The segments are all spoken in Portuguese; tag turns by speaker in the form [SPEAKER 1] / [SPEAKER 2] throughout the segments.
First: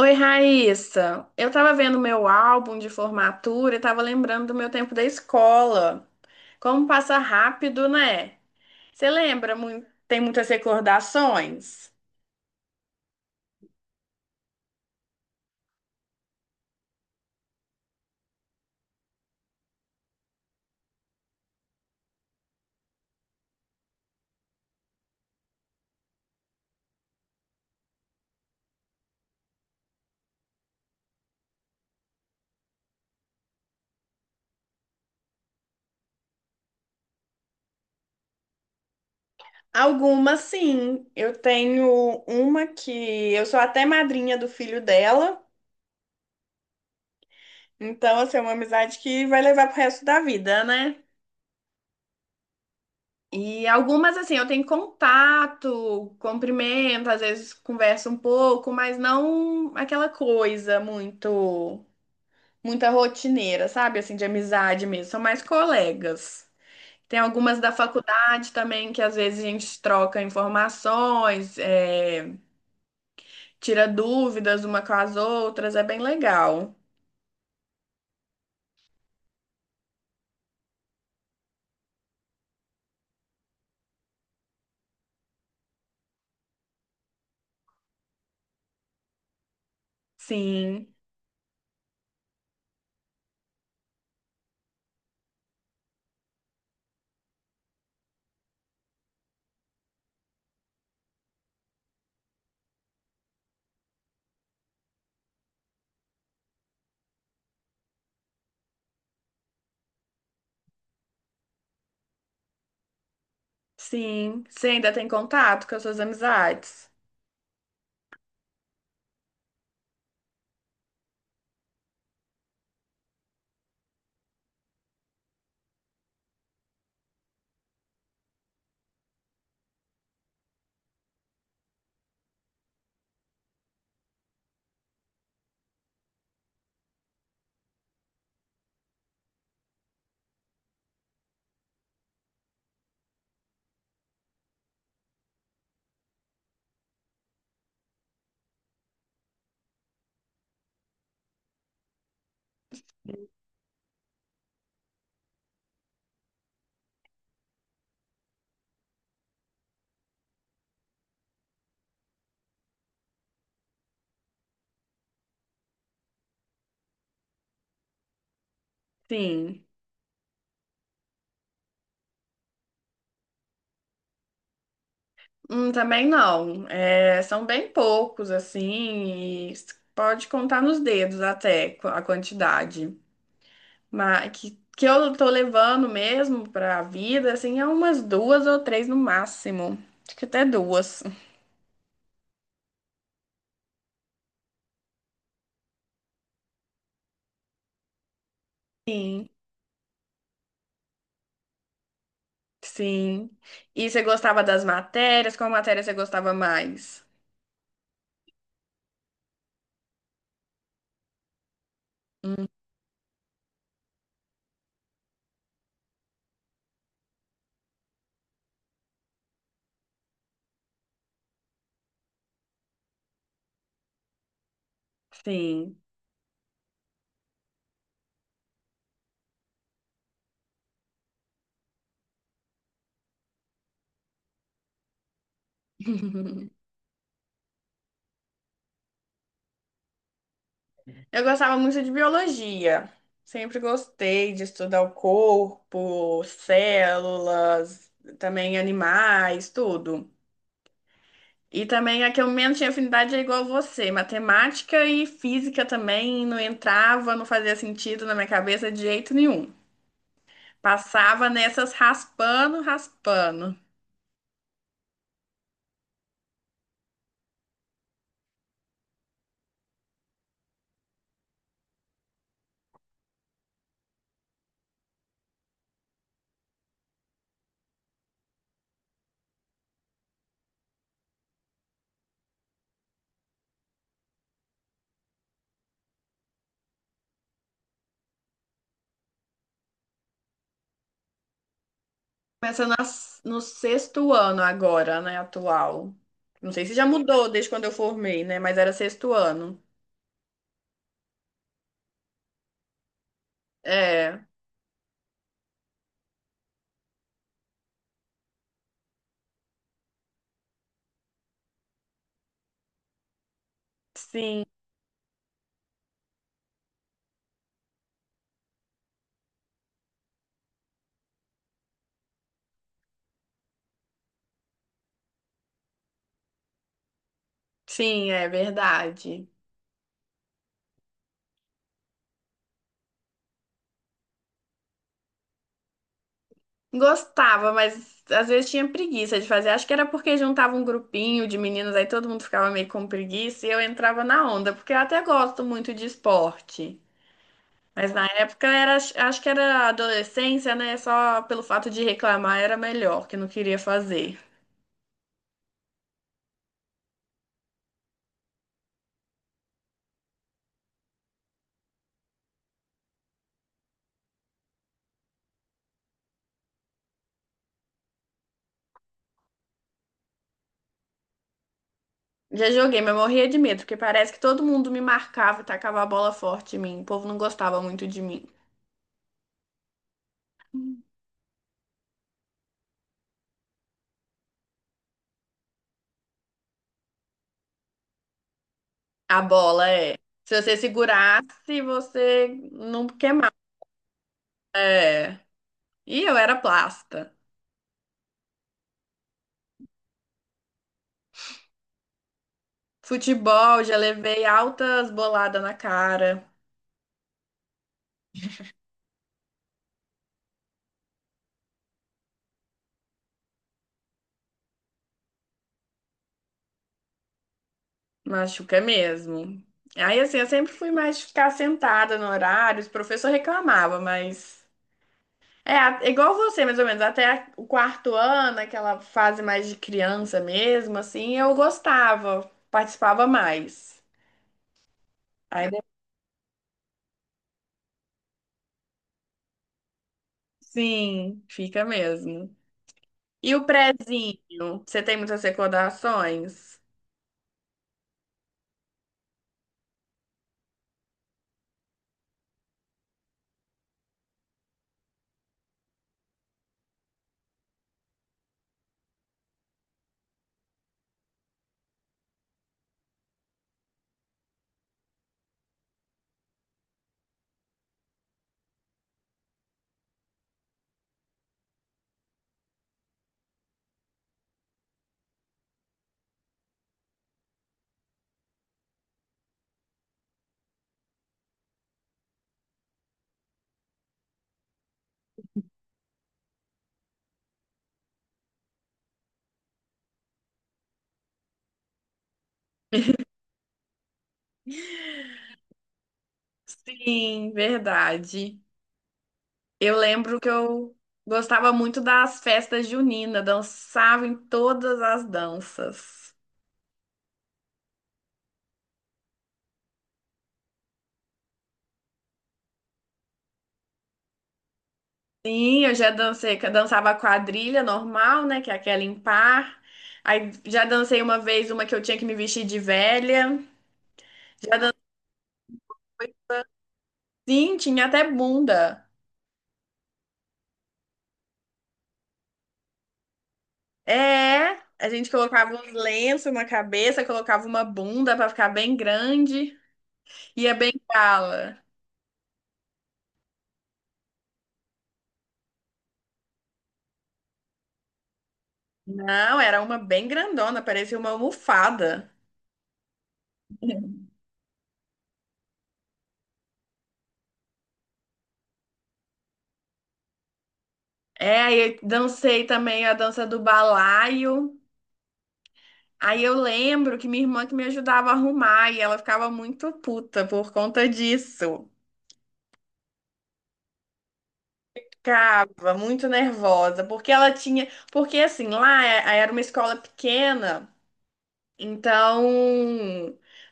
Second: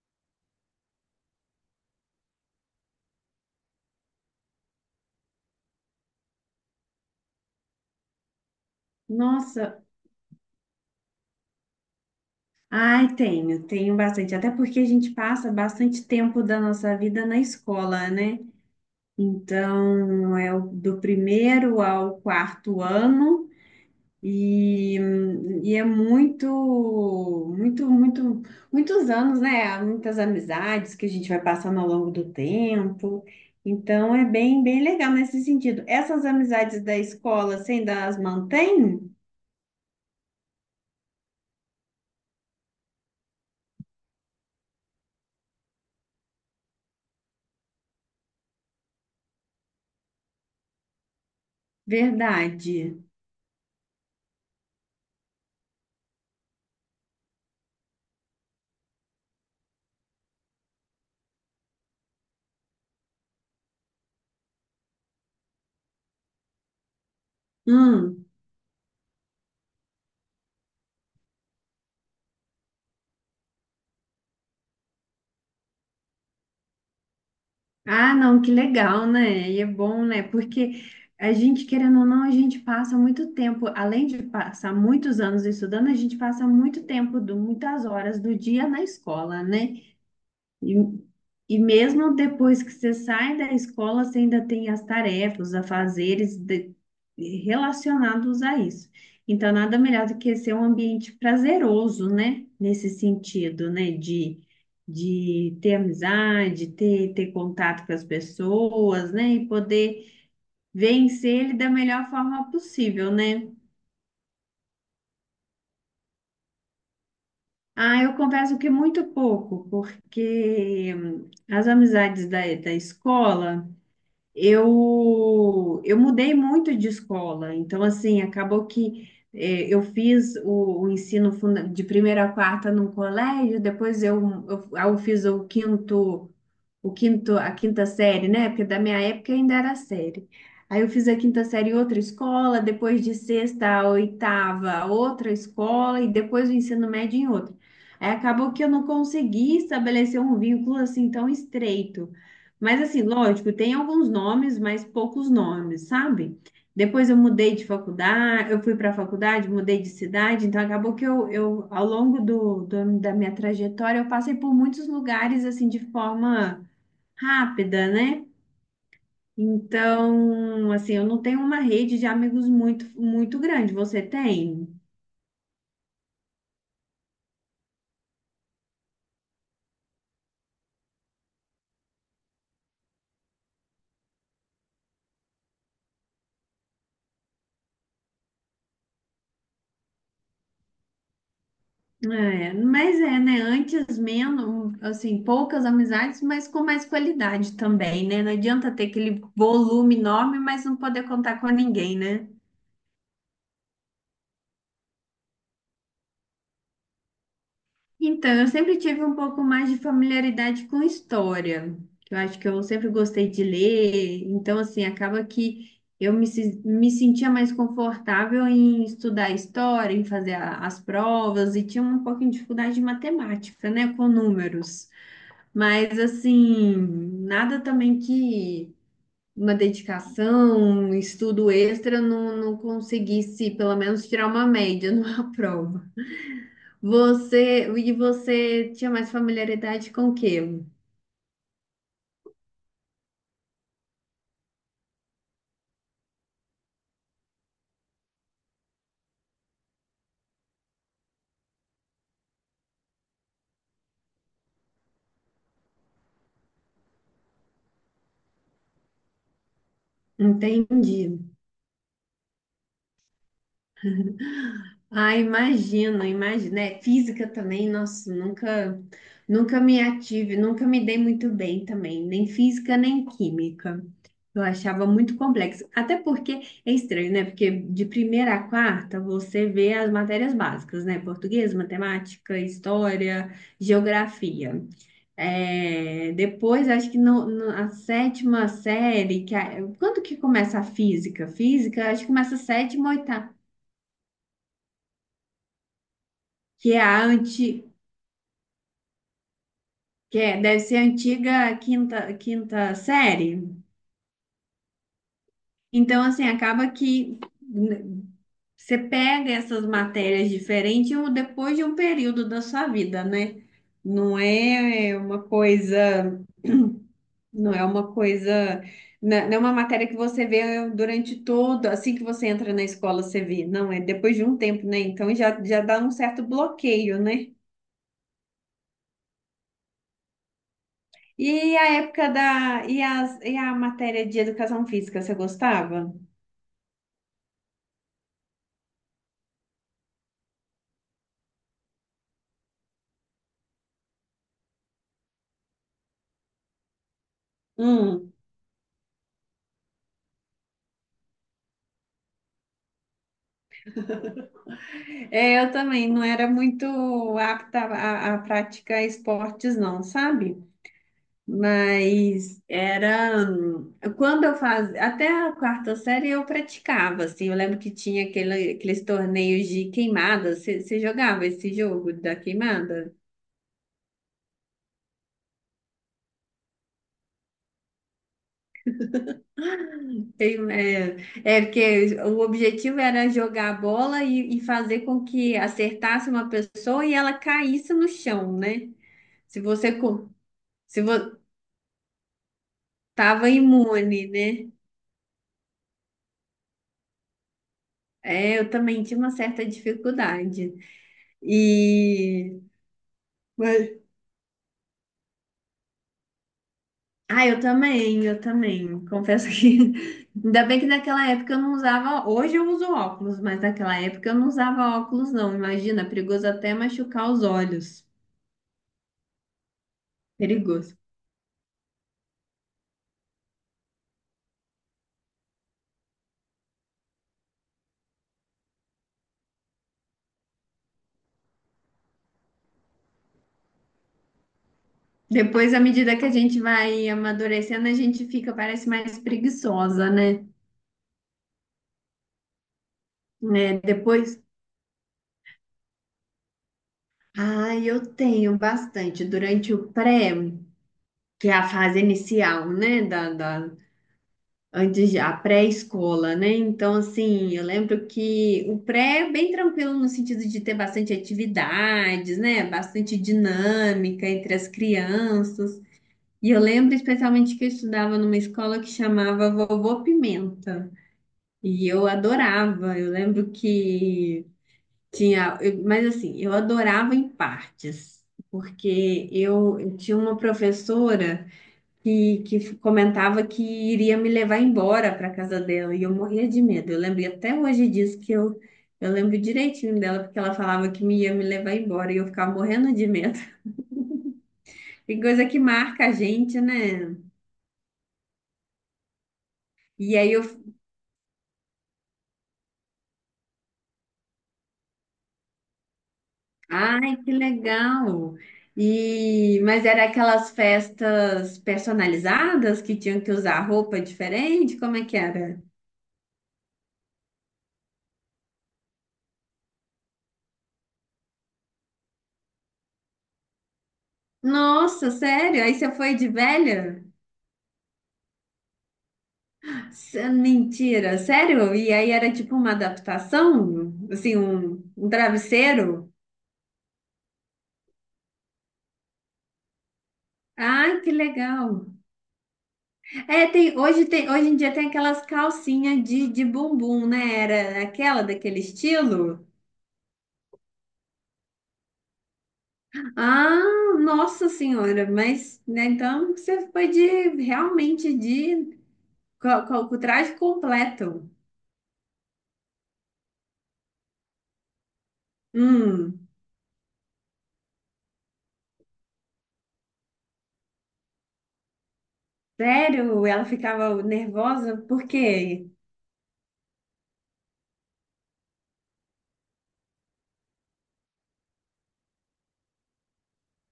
[SPEAKER 1] Oi, Raíssa. Eu tava vendo meu álbum de formatura e tava lembrando do meu tempo da escola. Como passa rápido, né? Você lembra?
[SPEAKER 2] Nossa,
[SPEAKER 1] Tem muitas recordações?
[SPEAKER 2] ai, tenho bastante. Até porque a gente passa bastante tempo da nossa vida na escola, né? Então, do primeiro ao quarto ano e, e é muitos anos, né? Há muitas amizades que a gente vai passando ao longo do tempo. Então, é bem legal nesse sentido. Essas amizades da escola você ainda as mantém?
[SPEAKER 1] Algumas, sim. Eu tenho uma que eu sou até madrinha do filho dela. Então, assim, é uma amizade que vai levar pro resto da vida, né?
[SPEAKER 2] Verdade.
[SPEAKER 1] E algumas, assim, eu tenho contato, cumprimento, às vezes converso um pouco, mas não aquela coisa muito. Muita rotineira, sabe? Assim, de amizade mesmo. São mais colegas. Tem algumas da
[SPEAKER 2] Hum.
[SPEAKER 1] faculdade também que às vezes a gente troca informações, é, tira dúvidas uma com as outras, é bem legal.
[SPEAKER 2] Ah, não, que legal, né? E é bom, né? Porque a gente, querendo ou não, a gente passa muito tempo, além de passar muitos anos estudando, a gente passa muito tempo, muitas horas do dia na escola, né? E,
[SPEAKER 1] Sim,
[SPEAKER 2] e mesmo depois que você sai da escola, você ainda tem as tarefas, relacionados a isso. Então, nada melhor do que ser um ambiente prazeroso, né? Nesse sentido, né? De ter amizade, ter contato com as pessoas, né? E poder vencer ele da melhor forma possível, né?
[SPEAKER 1] sim. Você ainda tem contato com as suas amizades?
[SPEAKER 2] Ah, eu confesso que muito pouco, porque as amizades da escola. Eu mudei muito de escola, então assim, acabou que eu fiz o de primeira a quarta num colégio, depois eu fiz o quinto, a quinta série, né? Porque da minha época ainda era série. Aí eu fiz a quinta série em outra escola, depois de sexta a oitava, outra escola e depois o ensino médio em outra. Aí acabou que eu não consegui estabelecer um vínculo assim tão estreito. Mas assim, lógico, tem alguns nomes, mas poucos nomes, sabe? Depois eu mudei de faculdade, eu fui para a faculdade, mudei de cidade, então acabou que eu ao longo da minha trajetória, eu passei por muitos lugares assim de forma rápida, né?
[SPEAKER 1] Sim.
[SPEAKER 2] Então, assim, eu não tenho uma rede de amigos muito grande. Você tem?
[SPEAKER 1] Também não. É, são bem poucos, assim, e pode contar nos dedos até a quantidade. Mas que eu tô levando mesmo pra vida, assim, é umas duas ou três no máximo. Acho que até duas.
[SPEAKER 2] É, mas é, né? Antes menos, assim, poucas amizades, mas com mais qualidade também, né? Não adianta ter aquele
[SPEAKER 1] Sim.
[SPEAKER 2] volume enorme, mas não poder contar com ninguém, né?
[SPEAKER 1] Sim. E você gostava das matérias? Qual matéria você gostava mais?
[SPEAKER 2] Então, eu sempre tive um pouco mais de familiaridade com história, que eu acho
[SPEAKER 1] Hum,
[SPEAKER 2] que eu sempre gostei de ler, então, assim, acaba que eu me, se- me sentia mais confortável em estudar história, em fazer as provas, e tinha um pouquinho de dificuldade de matemática, né, com números.
[SPEAKER 1] Sim.
[SPEAKER 2] Mas, assim, nada também que uma dedicação, um estudo extra não conseguisse, pelo menos, tirar uma média numa prova. E você tinha mais familiaridade com o quê?
[SPEAKER 1] Eu gostava muito de biologia. Sempre gostei de estudar o corpo, células, também animais, tudo. E também a que eu menos tinha afinidade é igual você. Matemática e física também não entrava, não fazia sentido na minha cabeça de jeito nenhum.
[SPEAKER 2] Entendi.
[SPEAKER 1] Passava nessas raspando, raspando.
[SPEAKER 2] Ah, imagino. É, física também, nossa, nunca me ative, nunca me dei muito bem também, nem física, nem química. Eu achava muito complexo. Até porque é estranho, né? Porque de primeira a quarta você vê as matérias básicas, né? Português, matemática, história, geografia. É, depois, acho que a sétima série, que quando que começa a física? Física, acho que começa a
[SPEAKER 1] Começa
[SPEAKER 2] sétima, oitava,
[SPEAKER 1] no sexto ano agora, né, atual. Não sei se
[SPEAKER 2] que é
[SPEAKER 1] já
[SPEAKER 2] a
[SPEAKER 1] mudou desde quando
[SPEAKER 2] anti,
[SPEAKER 1] eu formei, né? Mas era sexto ano.
[SPEAKER 2] que é, deve ser a antiga quinta, quinta série.
[SPEAKER 1] É,
[SPEAKER 2] Então, assim, acaba que né, você pega essas matérias diferentes depois de um período da sua vida, né? Não
[SPEAKER 1] sim,
[SPEAKER 2] é uma coisa. Não é uma coisa, não é uma matéria que você vê durante todo, assim que você entra na escola, você vê. Não, é depois de um tempo, né? Então já dá um certo bloqueio, né?
[SPEAKER 1] sim, é verdade.
[SPEAKER 2] E a época e e a matéria de educação física, você gostava?
[SPEAKER 1] Gostava, mas às vezes tinha preguiça de fazer. Acho que era porque juntava um grupinho de meninas, aí todo mundo ficava meio com preguiça e eu entrava na onda, porque eu até gosto muito de esporte. Mas na
[SPEAKER 2] Hum,
[SPEAKER 1] época era, acho que era adolescência, né? Só pelo fato de reclamar era melhor, que não queria fazer.
[SPEAKER 2] é, eu também não era muito apta a praticar esportes, não, sabe? Mas era quando eu fazia, até a quarta série eu praticava, assim, eu lembro que tinha aqueles torneios de queimada, você jogava esse jogo da
[SPEAKER 1] Já joguei,
[SPEAKER 2] queimada?
[SPEAKER 1] mas morria de medo, porque parece que todo mundo me marcava e tacava a bola forte em mim. O povo não gostava muito de mim.
[SPEAKER 2] Tem, é, é porque o objetivo era jogar a bola e fazer com que acertasse uma pessoa e ela caísse no chão, né?
[SPEAKER 1] A
[SPEAKER 2] Se
[SPEAKER 1] bola
[SPEAKER 2] você
[SPEAKER 1] é.
[SPEAKER 2] co-
[SPEAKER 1] Se você
[SPEAKER 2] se vo-
[SPEAKER 1] segurasse, você não
[SPEAKER 2] tava
[SPEAKER 1] queimava.
[SPEAKER 2] imune, né?
[SPEAKER 1] É. E eu era plasta.
[SPEAKER 2] É, eu também tinha uma certa dificuldade. E
[SPEAKER 1] Futebol, já levei altas boladas na cara.
[SPEAKER 2] ah, eu também. Confesso que ainda bem que naquela época eu não usava. Hoje eu uso óculos, mas naquela época eu não usava óculos, não. Imagina, perigoso até machucar os olhos.
[SPEAKER 1] Machuca mesmo. Aí, assim, eu sempre fui
[SPEAKER 2] Perigoso.
[SPEAKER 1] mais de ficar sentada no horário. Os professores reclamavam, mas. É, igual você, mais ou menos. Até o quarto ano, aquela fase mais de criança mesmo, assim, eu gostava, participava mais. Aí,
[SPEAKER 2] Depois, à
[SPEAKER 1] depois,
[SPEAKER 2] medida que a gente vai amadurecendo, a gente fica, parece mais preguiçosa, né?
[SPEAKER 1] sim, fica mesmo. E o
[SPEAKER 2] Né, depois.
[SPEAKER 1] prezinho? Você tem muitas recordações?
[SPEAKER 2] Ah, eu tenho bastante durante o pré, que é a fase inicial, né? Antes, a pré-escola, né? Então, assim, eu lembro que o pré é bem tranquilo no sentido de ter bastante atividades, né? Bastante dinâmica entre as crianças. E eu lembro especialmente que eu estudava numa escola que chamava Vovô Pimenta. E eu adorava. Eu lembro que mas, assim, eu adorava em partes, porque eu tinha uma professora que comentava que iria me levar embora para casa dela e eu morria de medo. Eu lembro até hoje disso que eu lembro direitinho dela porque ela falava que me ia me levar embora e eu ficava morrendo de medo. Tem coisa que marca a gente, né?
[SPEAKER 1] Sim, verdade. Eu
[SPEAKER 2] E aí
[SPEAKER 1] lembro
[SPEAKER 2] eu,
[SPEAKER 1] que eu gostava muito das festas juninas, dançava em todas as danças.
[SPEAKER 2] ai, que legal. E mas era aquelas festas personalizadas que tinham que usar roupa diferente, como é que era?
[SPEAKER 1] Sim, eu já dancei, que eu dançava quadrilha normal, né, que é aquela em par. Aí já dancei uma vez uma que eu tinha que me vestir de velha. Já dancei,
[SPEAKER 2] Nossa, sério? Aí você foi de velha?
[SPEAKER 1] sim, tinha até bunda.
[SPEAKER 2] Mentira, sério? E aí era tipo uma adaptação? Assim,
[SPEAKER 1] É, a
[SPEAKER 2] um
[SPEAKER 1] gente colocava uns
[SPEAKER 2] travesseiro?
[SPEAKER 1] lenços na cabeça, colocava uma bunda pra ficar bem grande, ia bem
[SPEAKER 2] Ah, que
[SPEAKER 1] cala.
[SPEAKER 2] legal. É, hoje em dia tem aquelas calcinhas de bumbum, né? Era aquela daquele estilo?
[SPEAKER 1] Não, era uma bem grandona, parecia uma almofada.
[SPEAKER 2] Ah, nossa senhora, mas, né, então você foi de, realmente de, co- co- com o traje completo.
[SPEAKER 1] É, aí eu dancei também a dança do balaio.
[SPEAKER 2] Hum,
[SPEAKER 1] Aí eu lembro que minha irmã que me ajudava a arrumar e ela ficava muito puta por conta disso.
[SPEAKER 2] sério? Ela ficava nervosa? Por quê?
[SPEAKER 1] Ficava muito nervosa, porque ela tinha, porque assim, lá era uma escola pequena, então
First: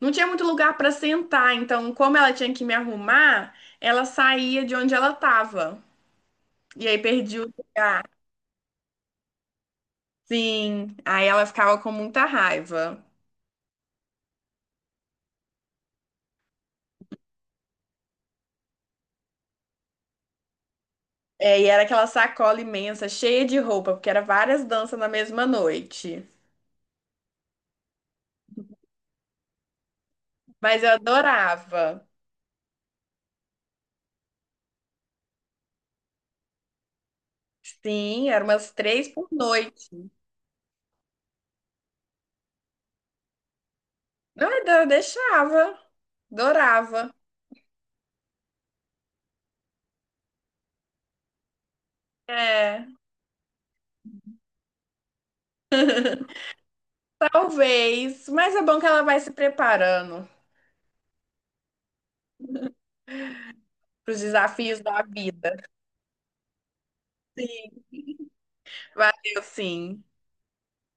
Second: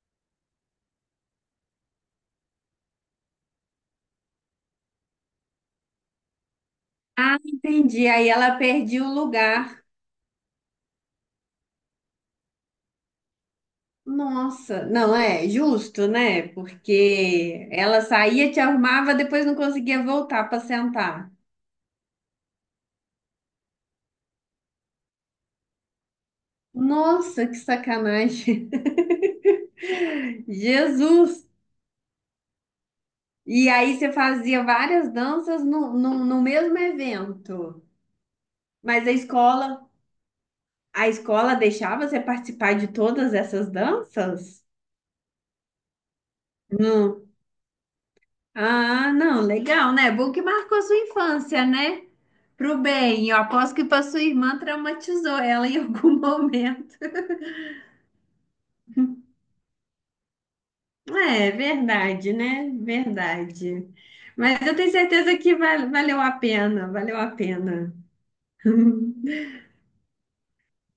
[SPEAKER 1] não tinha muito lugar para sentar, então como ela tinha que me arrumar, ela saía de onde ela tava. E aí perdi
[SPEAKER 2] Ah,
[SPEAKER 1] o,
[SPEAKER 2] entendi. Aí ela perdia o lugar.
[SPEAKER 1] sim, aí ela ficava com muita raiva.
[SPEAKER 2] Nossa, não é justo, né? Porque ela saía, te arrumava, depois não conseguia voltar para sentar.
[SPEAKER 1] É, e era aquela sacola imensa, cheia de roupa, porque era várias danças na mesma noite.
[SPEAKER 2] Nossa, que sacanagem.
[SPEAKER 1] Mas eu
[SPEAKER 2] Jesus!
[SPEAKER 1] adorava.
[SPEAKER 2] E aí você fazia várias danças no mesmo evento.
[SPEAKER 1] Sim, eram umas
[SPEAKER 2] Mas
[SPEAKER 1] três
[SPEAKER 2] a
[SPEAKER 1] por
[SPEAKER 2] escola,
[SPEAKER 1] noite.
[SPEAKER 2] a escola deixava você participar de todas essas
[SPEAKER 1] Não,
[SPEAKER 2] danças?
[SPEAKER 1] eu deixava. Adorava.
[SPEAKER 2] Não. Ah, não, legal, né? Bom que marcou sua infância, né? Pro
[SPEAKER 1] É,
[SPEAKER 2] bem, eu aposto que para sua irmã traumatizou ela em algum momento.
[SPEAKER 1] talvez. Mas é bom que ela vai se preparando
[SPEAKER 2] É, verdade, né? Verdade.
[SPEAKER 1] para os
[SPEAKER 2] Mas eu
[SPEAKER 1] desafios
[SPEAKER 2] tenho
[SPEAKER 1] da
[SPEAKER 2] certeza que
[SPEAKER 1] vida.
[SPEAKER 2] valeu a pena, valeu a
[SPEAKER 1] Sim,
[SPEAKER 2] pena.
[SPEAKER 1] valeu, sim.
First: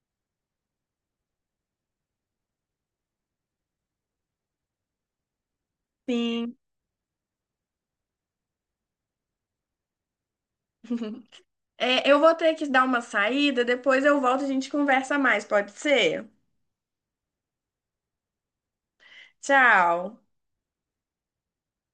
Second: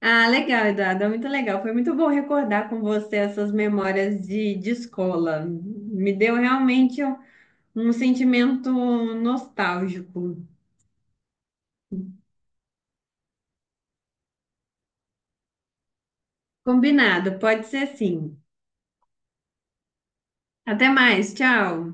[SPEAKER 2] Ah, legal, Eduardo, muito legal. Foi muito bom recordar com você essas memórias de escola. Me deu
[SPEAKER 1] Sim.
[SPEAKER 2] realmente um um sentimento nostálgico.
[SPEAKER 1] É, eu vou ter que dar uma saída, depois eu volto e a gente conversa mais, pode ser?
[SPEAKER 2] Combinado, pode ser sim.
[SPEAKER 1] Tchau.
[SPEAKER 2] Até mais, tchau.